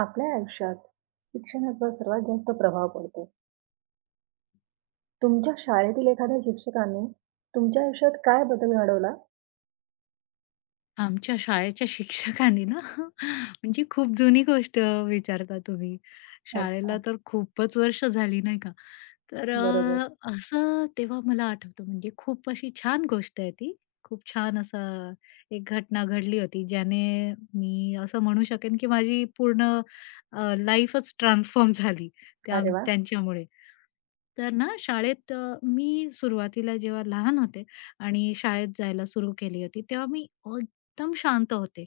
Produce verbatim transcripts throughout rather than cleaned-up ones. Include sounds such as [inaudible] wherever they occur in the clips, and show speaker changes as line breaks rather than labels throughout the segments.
आपल्या आयुष्यात शिक्षणाचा सर्वात जास्त प्रभाव पडतो. तुमच्या शाळेतील एखाद्या शिक्षकाने तुमच्या आयुष्यात काय बदल घडवला?
आमच्या शाळेच्या शिक्षकांनी ना [laughs] म्हणजे खूप जुनी गोष्ट विचारता तुम्ही.
अच्छा.
शाळेला तर खूपच वर्ष झाली नाही का. तर
बरोबर.
अ, असं तेव्हा मला आठवतं म्हणजे खूप अशी छान गोष्ट आहे ती. खूप छान असं एक घटना घडली होती ज्याने मी असं म्हणू शकेन की माझी पूर्ण लाईफच ट्रान्सफॉर्म झाली त्या
अरे वाह!
त्यांच्यामुळे. तर ना शाळेत अ, मी सुरुवातीला जेव्हा लहान होते आणि शाळेत जायला सुरू केली होती, तेव्हा मी एकदम शांत होते.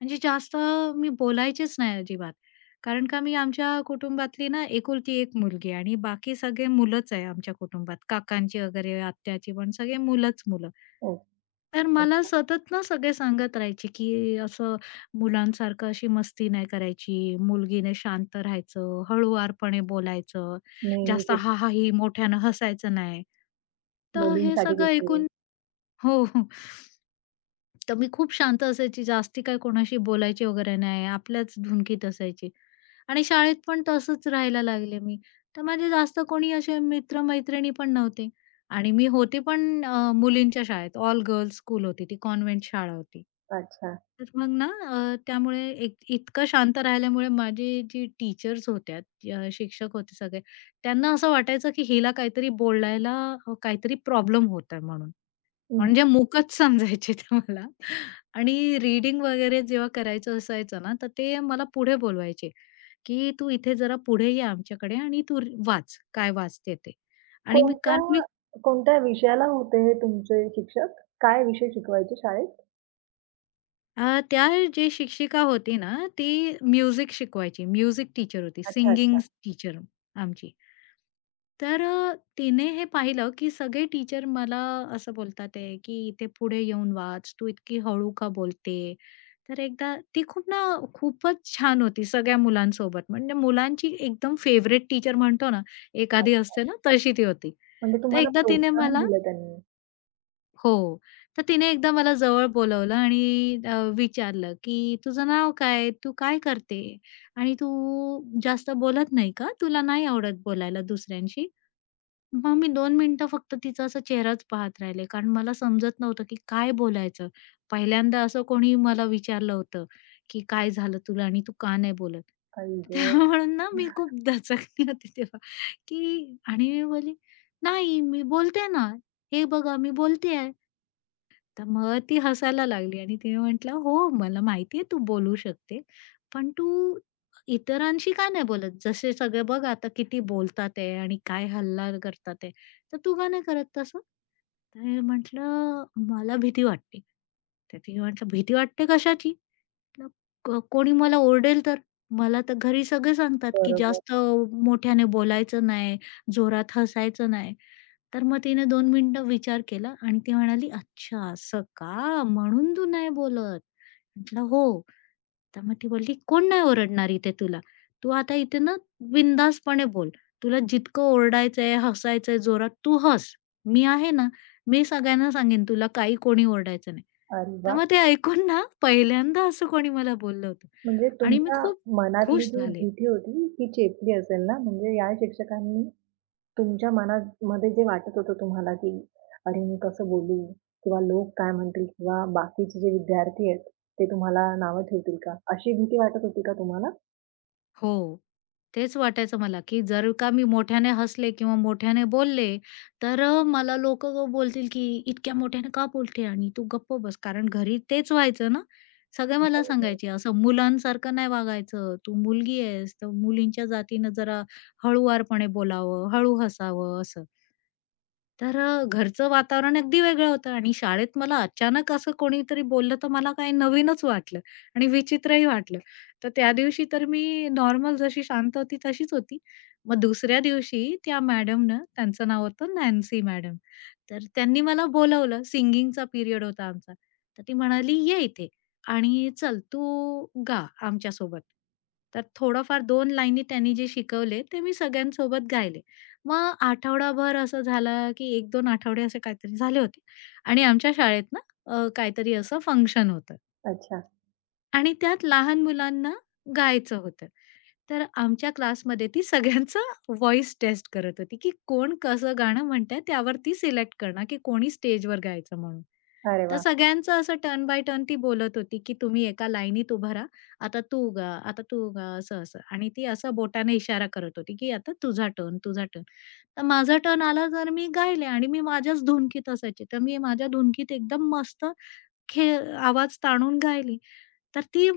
म्हणजे जास्त मी बोलायचीच नाही अजिबात. कारण का मी आमच्या कुटुंबातली ना एकुलती एक मुलगी आहे आणि बाकी सगळे मुलंच आहे आमच्या कुटुंबात. काकांची वगैरे, आत्याची पण सगळे मुलंच मुलं.
ओ,
तर मला
अच्छा.
सतत ना सगळे सांगत राहायचे, की असं मुलांसारखं अशी मस्ती नाही करायची, मुलगीने शांत राहायचं, हळुवारपणे बोलायचं. जास्त
नेहमीचे
हाहाही मोठ्यानं हसायचं नाही. तर हे
मुलींसाठी
सगळं
विषय.
ऐकून हो, हो. तर मी खूप शांत असायची, जास्ती काही कोणाशी बोलायची वगैरे नाही. आपल्याच धुनकीत असायची आणि शाळेत पण तसंच राहायला लागले मी. तर माझे जास्त कोणी असे मित्र-मैत्रिणी पण नव्हते आणि मी होते पण अ, मुलींच्या शाळेत. ऑल गर्ल्स स्कूल होती ती, कॉन्व्हेंट शाळा होती.
अच्छा.
तर मग ना अ, त्यामुळे इत इतकं शांत राहिल्यामुळे माझे जे टीचर्स होत्या, अ, शिक्षक होते सगळे, त्यांना असं वाटायचं की हिला काहीतरी बोलायला अ, काहीतरी प्रॉब्लेम होत आहे म्हणून.
हं.
म्हणजे मूकच समजायचे ते मला आणि रीडिंग वगैरे जेव्हा करायचं असायचं ना, तर ते मला पुढे बोलवायचे, की "तू इथे जरा पुढे ये आमच्याकडे आणि तू रि- वाच, काय वाचते ते." आणि मी
कोणत्या
कारण मी
कोणत्या विषयाला होते हे तुमचे शिक्षक? काय विषय शिकवायचे शाळेत?
अ, त्या जे शिक्षिका होती ना, ती म्युझिक शिकवायची. म्युझिक टीचर होती,
अच्छा,
सिंगिंग
अच्छा.
टीचर आमची. तर अ, तिने हे पाहिलं, की सगळे टीचर मला असं बोलतात आहे, की "इथे पुढे येऊन वाच, तू इतकी हळू का बोलते?" तर एकदा ती खूप ना खूपच छान होती सगळ्या मुलांसोबत. म्हणजे मुलांची एकदम फेवरेट टीचर म्हणतो ना, एखादी असते ना, तशी ती होती.
म्हणजे
तर
तुम्हाला
एकदा तिने
प्रोत्साहन
मला
दिलं त्यांनी.
हो. तर तिने एकदा मला जवळ बोलावलं आणि अ, विचारलं, की "तुझं नाव काय? तू काय करते? आणि तू जास्त बोलत नाही का? तुला नाही आवडत बोलायला दुसऱ्यांशी?" मग मी दोन मिनिटं फक्त तिचा असा चेहराच पाहत राहिले, कारण मला समजत नव्हतं की काय बोलायचं. पहिल्यांदा असं कोणी मला विचारलं होतं, की "काय झालं तुला आणि तू का नाही बोलत?"
आई गं!
[laughs] त्यामुळं ना मी खूप दचकली होती तेव्हा, की आणि मी बोलली, "नाही, मी बोलते ना. हे बघा मी बोलतेय." तर मग ती हसायला लागली आणि तिने म्हटलं, "हो, मला माहिती आहे तू बोलू शकते, पण तू इतरांशी का नाही बोलत? जसे सगळे बघ आता किती बोलतात आहे आणि काय हल्ला करतात आहे, तर तू का नाही करत तसं?" तर मी म्हटलं, "मला भीती वाटते." तर तिने म्हटलं, "भीती वाटते कशाची? म्हटलं, "को कोणी मला ओरडेल तर? मला तर घरी सगळे सांगतात की
बरोबर.
जास्त मोठ्याने बोलायचं नाही, जोरात हसायचं नाही." तर मग तिने दोन मिनिटं विचार केला आणि ती म्हणाली, "अच्छा असं का? म्हणून तू नाही बोलत?" म्हटलं, "हो." तर मग ती बोलली, "कोण नाही ओरडणार इथे तुला. तू आता इथे ना बिनधास्तपणे बोल. तुला जितकं ओरडायचंय, हसायचंय जोरात तू हस. मी आहे ना. मी सगळ्यांना सांगेन तुला काही कोणी ओरडायचं नाही."
अरे
तर
वाह!
मग ते ऐकून ना पहिल्यांदा असं कोणी मला बोललं होतं
म्हणजे
आणि मी
तुमच्या
खूप
मनातली
खुश
जी
झाले.
भीती होती, ती चेपली असेल ना? म्हणजे या शिक्षकांनी तुमच्या मनात मध्ये जे वाटत होतं तुम्हाला, की "अरे, मी कसं बोलू? किंवा लोक काय म्हणतील? किंवा बाकीचे जे विद्यार्थी आहेत, ते तुम्हाला नावं ठेवतील का?" अशी भीती वाटत होती का तुम्हाला?
हो. तेच वाटायचं मला, की जर का मी मोठ्याने हसले किंवा मोठ्याने बोलले, तर अ, मला लोकं बोलतील, की "इतक्या मोठ्याने का बोलते आणि तू गप्प बस." कारण घरी तेच व्हायचं ना. सगळे मला सांगायचे, "असं मुलांसारखं नाही वागायचं. तू मुलगी आहेस, तर मुलींच्या जातीनं जरा हळुवारपणे बोलावं, हळू हसावं." असं. तर अ, घरचं वातावरण अगदी वेगळं होतं आणि शाळेत मला अचानक असं कोणीतरी बोललं, तर मला काही नवीनच वाटलं आणि विचित्रही वाटलं. तर त्या दिवशी तर मी नॉर्मल जशी शांत होती तशीच होती. मग दुसऱ्या दिवशी त्या मॅडमनं त्यांचं नाव होतं नॅन्सी मॅडम. तर त्यांनी मला बोलावलं सिंगिंगचा पिरियड होता आमचा. तर ती म्हणाली, "ये इथे आणि चल तू गा आमच्यासोबत." तर थोडंफार दोन लाईनी त्यांनी जे शिकवले ते मी सगळ्यांसोबत गायले. मग आठवडाभर असं झालं, की एक दोन आठवडे असे काहीतरी झाले होते आणि आमच्या शाळेत ना अ, काहीतरी असं फंक्शन होतं.
अच्छा.
आणि त्यात लहान मुलांना गायचं होतं. तर आमच्या क्लासमध्ये ती सगळ्यांचा व्हॉईस टेस्ट करत होती, की कोण कसं गाणं म्हणतंय त्यावर ती सिलेक्ट करणार, की कोणी स्टेजवर गायचं म्हणून.
अरे
तर
वाह!
सगळ्यांचं असं टर्न बाय टर्न ती बोलत होती, की "तुम्ही एका लाईनीत उभं राहा. आता तू गा, आता तू गा" असं-असं. आणि ती असं बोटाने इशारा करत होती, की "आता तुझा टर्न, तुझा टर्न." तर माझा टर्न आला तर मी गायले आणि मी माझ्याच धुनकीत असायचे. तर मी माझ्या धुनकीत एकदम मस्त खे आवाज ताणून गायली. तर ती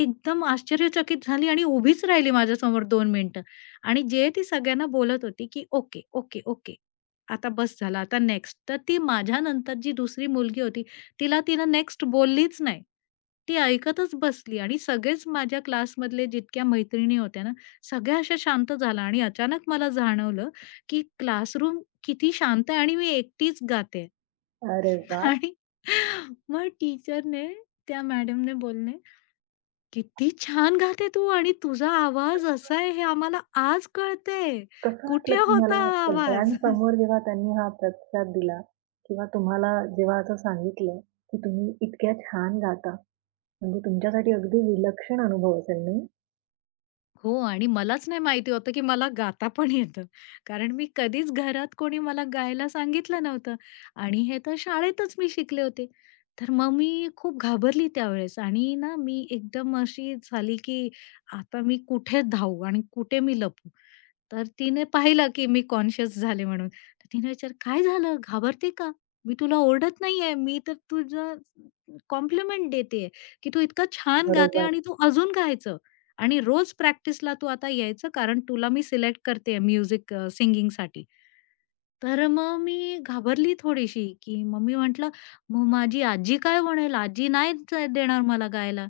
एकदम आश्चर्यचकित झाली आणि उभीच राहिली माझ्यासमोर दोन मिनिटं आणि जे ती सगळ्यांना बोलत होती, की "ओके, ओके, ओके. आता बस झालं. आता नेक्स्ट." तर ती माझ्यानंतर जी दुसरी मुलगी होती, तिला तिनं नेक्स्ट बोललीच नाही. ती ऐकतच बसली आणि सगळेच माझ्या क्लासमधले जितक्या मैत्रिणी होत्या ना, सगळ्या अशा शांत झाल्या आणि अचानक मला जाणवलं, की क्लासरूम किती शांत आहे आणि मी एकटीच गाते
अरे वाह!
आणि मग टीचरने त्या मॅडमने बोलले, "किती छान गाते तू आणि तुझा आवाज असा आहे हे आम्हाला आज कळतंय.
कसं वाटलं
कुठे
तुम्हाला
होता हा आवाज?"
सगळ्यांसमोर जेव्हा त्यांनी हा प्रतिसाद दिला किंवा तुम्हाला जेव्हा असं सांगितलं, की तुम्ही इतक्या छान गाता, म्हणजे तुमच्यासाठी अगदी विलक्षण अनुभव असेल, नाही?
हो आणि मलाच नाही माहिती होतं, की मला गाता पण येतं. कारण मी कधीच घरात कोणी मला गायला सांगितलं नव्हतं आणि हे तर शाळेतच मी शिकले होते. तर मग मी खूप घाबरली त्यावेळेस आणि ना मी एकदम अशी झाली, की आता मी कुठे धावू आणि कुठे मी लपू? तर तिने पाहिलं, की मी कॉन्शियस झाले म्हणून. तर तिने विचारलं, "काय झालं? घाबरते का? मी तुला ओरडत नाहीये. मी तर तुझं कॉम्प्लिमेंट देतेय, की तू इतकं छान गाते
बरोबर.
आणि तू अजून गायचं." आणि रोज प्रॅक्टिसला तू आता यायचं कारण तुला मी सिलेक्ट करतेय म्युझिक अ, सिंगिंगसाठी. तर मग मी घाबरली थोडीशी, की मग मी म्हटलं, "मग माझी आजी काय म्हणेल? आजी नाहीच देणार मला गायला."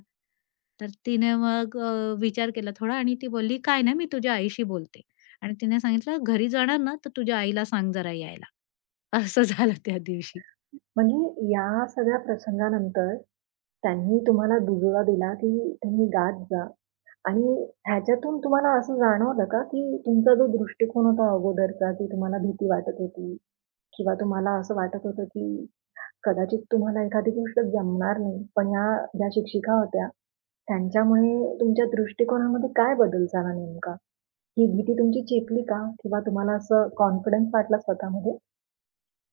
तर तिने मग अ, विचार केला थोडा आणि ती बोलली, "काय नाही, मी तुझ्या आईशी बोलते." आणि तिने सांगितलं, "घरी जाणार ना, तर तुझ्या आईला सांग जरा यायला." [laughs] असं झालं त्या दिवशी.
म्हणजे या सगळ्या प्रसंगानंतर त्यांनी तुम्हाला दुजोरा दिला, की तुम्ही गात जा आणि ह्याच्यातून तुम्हाला असं जाणवलं का, की तुमचा जो दृष्टिकोन होता अगोदरचा, की तुम्हाला भीती वाटत होती किंवा तुम्हाला असं वाटत होतं, की कदाचित तुम्हाला एखादी गोष्ट जमणार नाही. पण ह्या ज्या शिक्षिका होत्या, त्यांच्यामुळे तुमच्या दृष्टिकोनामध्ये काय बदल झाला नेमका? ही भीती तुमची चेपली का? किंवा तुम्हाला असं कॉन्फिडन्स वाटला स्वतःमध्ये?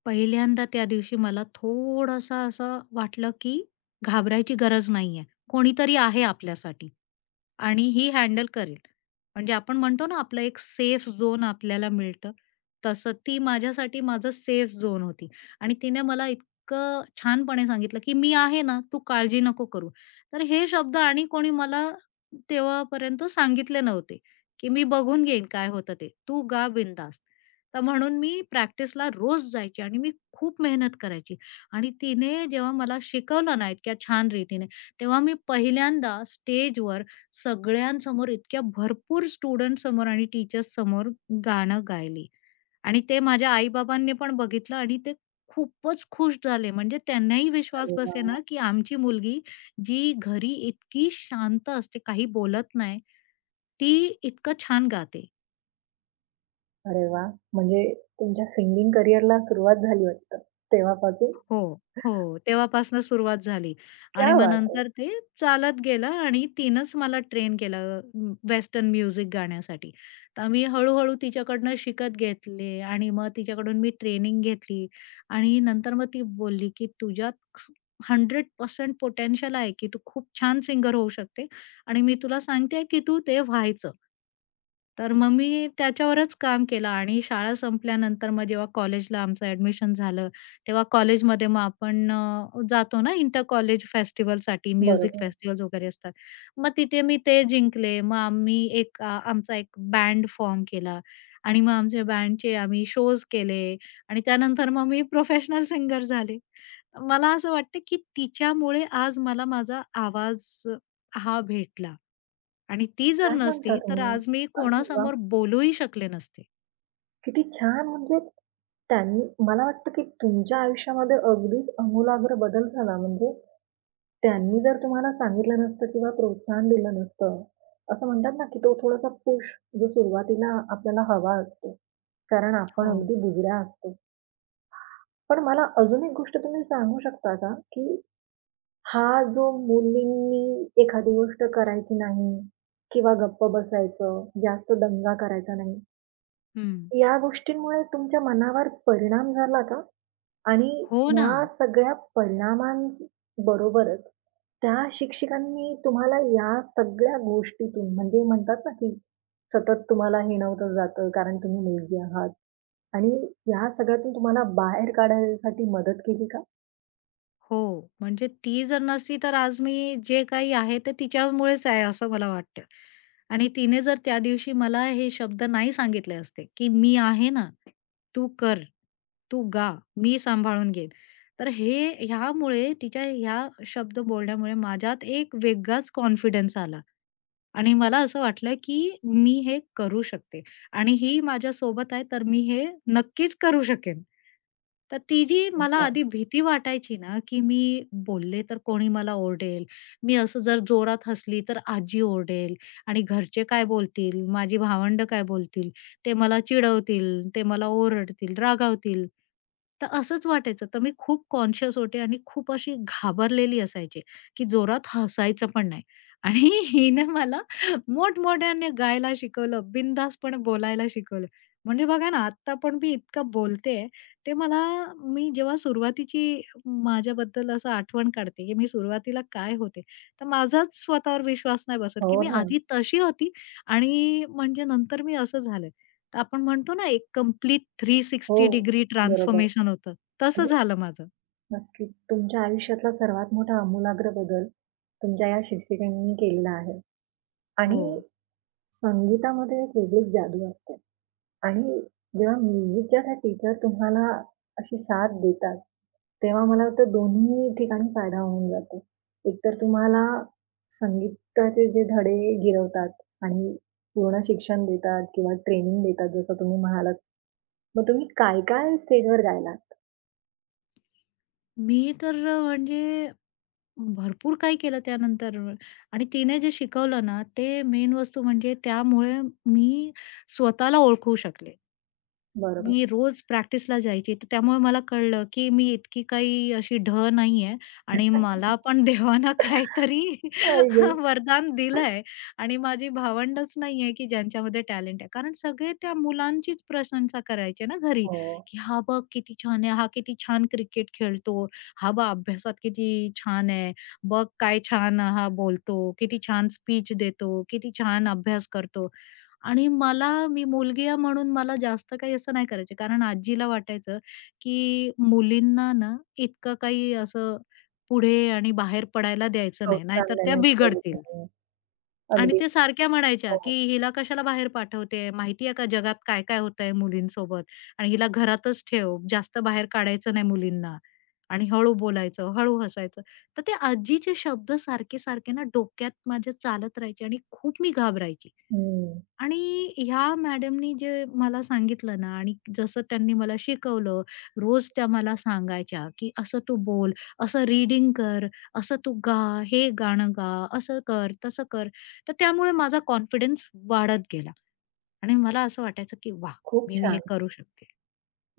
पहिल्यांदा त्या दिवशी मला थोडासा असं वाटलं, की घाबरायची गरज नाहीये. कोणीतरी आहे आपल्यासाठी. आणि ही हँडल करेल. म्हणजे आपण म्हणतो ना आपलं एक सेफ झोन आपल्याला मिळतं, तसं ती माझ्यासाठी माझं सेफ झोन होती आणि तिने मला इतकं छानपणे सांगितलं, की "मी आहे ना, तू काळजी नको करू." तर हे शब्द आणि कोणी मला तेव्हापर्यंत सांगितले नव्हते, की "मी बघून घेईन काय होतं ते. तू गा बिनधास्त." तर म्हणून मी प्रॅक्टिसला रोज जायची आणि मी खूप मेहनत करायची आणि तिने जेव्हा मला शिकवलं ना इतक्या छान रीतीने, तेव्हा मी पहिल्यांदा स्टेजवर सगळ्यांसमोर इतक्या भरपूर स्टुडंट्स समोर आणि टीचर्स समोर गाणं गायली. आणि ते माझ्या आई-बाबांनी पण बघितलं आणि ते खूपच खुश झाले. म्हणजे त्यांनाही विश्वास
अरे
बसे ना
वाह!
की आमची मुलगी जी घरी इतकी शांत असते, काही बोलत नाही, ती इतकं छान गाते.
अरे वाह! म्हणजे तुमच्या सिंगिंग करिअरला सुरुवात झाली वाटतं तेव्हापासून.
हो, हो. तेव्हापासून सुरुवात झाली आणि
क्या
मग
बात है!
नंतर ते चालत गेलं आणि तिनंच मला ट्रेन केलं अ, वेस्टर्न म्युझिक गाण्यासाठी. तर मी हळू-हळू तिच्याकडनं शिकत घेतले आणि मग तिच्याकडून मी ट्रेनिंग घेतली आणि नंतर मग ती बोलली, की "तुझ्यात शंभर टक्के पोटेन्शियल आहे, की तू खूप छान सिंगर होऊ शकते आणि मी तुला सांगते, की तू ते व्हायचं." तर मग मी त्याच्यावरच काम केलं आणि शाळा संपल्यानंतर मग जेव्हा कॉलेजला आमचं ॲडमिशन झालं तेव्हा कॉलेजमध्ये मग आपण अ, जातो ना इंटर कॉलेज फेस्टिव्हलसाठी म्युझिक
बरोबर.
फेस्टिव्हल्स वगैरे असतात. मग तिथे मी ते जिंकले. मग आम्ही एक अ, आमचा एक बँड फॉर्म केला आणि मग आमच्या बँडचे आम्ही शोज केले आणि त्यानंतर मग मी प्रोफेशनल सिंगर झाले. मला असं वाटतं की तिच्यामुळे आज मला माझा आवाज हा भेटला आणि ती जर
काय म्हणता
नसती तर
तुम्ही?
आज मी
अरे वाह!
कोणासमोर बोलूही शकले नसते.
किती छान म्हणजे त्यांनी मला वाटतं, की तुमच्या आयुष्यामध्ये अगदीच आमूलाग्र बदल झाला. म्हणजे त्यांनी जर तुम्हाला सांगितलं नसतं किंवा प्रोत्साहन दिलं नसतं, असं म्हणतात ना, की तो थोडासा पुश जो सुरुवातीला आपल्याला हवा असतो. कारण आपण
हो.
अगदी बुजऱ्या असतो. पण मला अजून एक गोष्ट तुम्ही सांगू शकता का, की हा जो मुलींनी एखादी गोष्ट करायची नाही किंवा गप्प बसायचं, जास्त दंगा करायचा नाही.
हं.
या गोष्टींमुळे तुमच्या मनावर परिणाम झाला का? आणि
हो ना.
ह्या सगळ्या परिणामांबरोबरच त्या शिक्षकांनी तुम्हाला या सगळ्या गोष्टीतून म्हणजे म्हणतात ना, की सतत तुम्हाला हिणवलं जातं कारण तुम्ही मुलगी आहात आणि या सगळ्यातून तुम्हाला बाहेर काढण्यासाठी मदत केली का?
हो, म्हणजे ती जर नसती तर आज मी जे काही आहे ते तिच्यामुळेच आहे असं मला वाटतं. आणि तिने जर त्या दिवशी मला हे शब्द नाही सांगितले असते, की "मी आहे ना, तू कर, तू गा, मी सांभाळून घेईन." तर हे ह्यामुळे तिच्या ह्या शब्द बोलण्यामुळे माझ्यात एक वेगळाच कॉन्फिडन्स आला. आणि मला असं वाटलं, की मी हे करू शकते आणि ही माझ्यासोबत आहे तर मी हे नक्कीच करू शकेन. तर ती जी मला
अच्छा.
आधी भीती वाटायची ना, की मी बोलले तर कोणी मला ओरडेल. मी असं जर जोरात हसली तर आजी ओरडेल आणि घरचे काय बोलतील, माझी भावंडं काय बोलतील, ते मला चिडवतील, ते मला ओरडतील, रागावतील. तर असंच वाटायचं. तर मी खूप कॉन्शियस होते आणि खूप अशी घाबरलेली असायचे, की जोरात हसायचं पण नाही. आणि [laughs] हिने मला मोठमोठ्याने गायला शिकवलं, बिनधास्तपणे बोलायला शिकवलं. म्हणजे बघा ना, आता पण मी इतकं बोलते ते मला मी जेव्हा सुरुवातीची माझ्याबद्दल असं आठवण काढते, की मी सुरुवातीला काय होते, तर माझाच स्वतःवर विश्वास नाही बसत, की
हो
मी
ना.
आधी तशी होती आणि म्हणजे नंतर मी असं झालं. तर आपण म्हणतो ना, एक कंप्लीट
हो.
तीनशे साठ डिग्री
बरोबर.
ट्रान्सफॉर्मेशन होतं, तसं झालं माझं.
नक्कीच. तुमच्या आयुष्यातला सर्वात मोठा आमूलाग्र बदल तुमच्या या शिक्षिकेने केलेला आहे
हो.
आणि संगीतामध्ये एक वेगळीच जादू असते आणि जेव्हा म्युझिकच्या त्या टीचर तुम्हाला अशी साथ देतात, तेव्हा मला वाटतं दोन्ही ठिकाणी फायदा होऊन जातो. एकतर तुम्हाला संगीताचे जे धडे गिरवतात आणि पूर्ण शिक्षण देतात किंवा ट्रेनिंग देतात जसं तुम्ही म्हणालात. मग तुम्ही काय-काय स्टेजवर गायलात?
मी तर म्हणजे भरपूर काही केलं त्यानंतर आणि तिने जे शिकवलं ना, ते मेन वस्तू म्हणजे त्यामुळे मी स्वतःला ओळखू शकले.
बरोबर.
मी रोज प्रॅक्टिसला जायची. तर त्यामुळे मला कळलं, की मी इतकी काही अशी ढ नाहीये आणि मला पण देवानं काहीतरी
आई
[laughs] वरदान दिलंय आणि माझी भावंडच नाहीये, की ज्यांच्यामध्ये टॅलेंट आहे. कारण सगळे त्या मुलांचीच प्रशंसा करायचे ना घरी,
हो.
की "हा बघ किती छान आहे. हा किती छान क्रिकेट खेळतो. हा बघ अभ्यासात किती छान आहे. बघ काय छान हा बोलतो. किती छान स्पीच देतो. किती छान अभ्यास करतो." आणि मला मी मुलगी आहे म्हणून मला जास्त काही असं नाही करायचं. कारण आजीला वाटायचं, की मुलींना ना इतकं काही असं पुढे आणि बाहेर पडायला द्यायचं नाही. नाहीतर
प्रोत्साहन
त्या
देण्याची गरज
बिघडतील.
नाहीये.
आणि
अगदी.
ते सारख्या म्हणायच्या, की
हो.
"हिला कशाला बाहेर पाठवते? माहिती आहे का जगात काय-काय होतंय मुलींसोबत? आणि हिला घरातच ठेव. जास्त बाहेर काढायचं नाही मुलींना." आणि हळू बोलायचं, हळू हसायचं. तर ते आजीचे शब्द सारखे-सारखे ना डोक्यात माझ्या चालत राहायचे आणि खूप मी घाबरायची.
हं.
आणि ह्या मॅडमनी जे मला सांगितलं ना आणि जसं त्यांनी मला शिकवलं, रोज त्या मला सांगायच्या, की "असं तू बोल, असं रीडिंग कर, असं तू गा, हे गाणं गा, असं कर, तसं कर." तर त्यामुळे माझा कॉन्फिडन्स वाढत गेला आणि मला असं वाटायचं, की वा,
खूप
मी हे
छान.
करू शकते.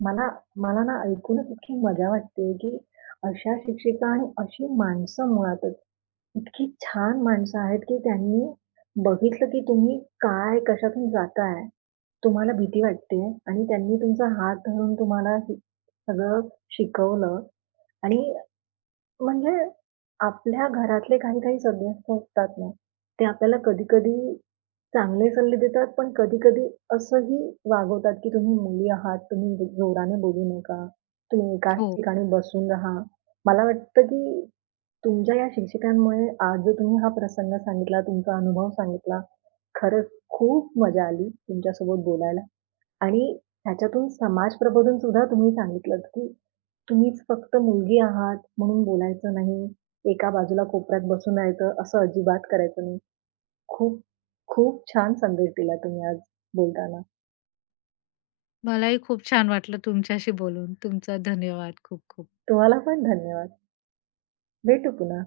मला मला ना ऐकूनच इतकी मजा वाटते, की अशा शिक्षिका आणि अशी माणसं मुळातच इतकी छान माणसं आहेत, की त्यांनी बघितलं, की तुम्ही काय कशातून जाताय, तुम्हाला भीती वाटते आणि त्यांनी तुमचा हात धरून तुम्हाला हे सगळं शिकवलं आणि म्हणजे आपल्या घरातले काही काही सदस्य असतात ना, ते आपल्याला कधी-कधी चांगले सल्ले देतात, पण कधी-कधी असंही वागवतात, की तुम्ही मुली आहात, तुम्ही ज जोराने बोलू नका, तुम्ही एकाच
हो,
ठिकाणी बसून राहा. मला वाटतं, की तुमच्या या शिक्षिकांमुळे आज जो तुम्ही हा प्रसंग सांगितला, तुमचा अनुभव सांगितला, खरंच खूप मजा आली तुमच्यासोबत बोलायला आणि ह्याच्यातून समाज प्रबोधन सुद्धा तुम्ही सांगितलत, की तुम्हीच फक्त मुलगी आहात म्हणून बोलायचं नाही, एका बाजूला कोपऱ्यात बसून राहायचं असं अजिबात करायचं नाही. खूप, खूप छान संदेश दिला तुम्ही आज बोलताना.
मलाही खूप छान वाटलं तुमच्याशी बोलून. तुमचा धन्यवाद खूप खूप.
तुम्हाला पण धन्यवाद. भेटू पुन्हा.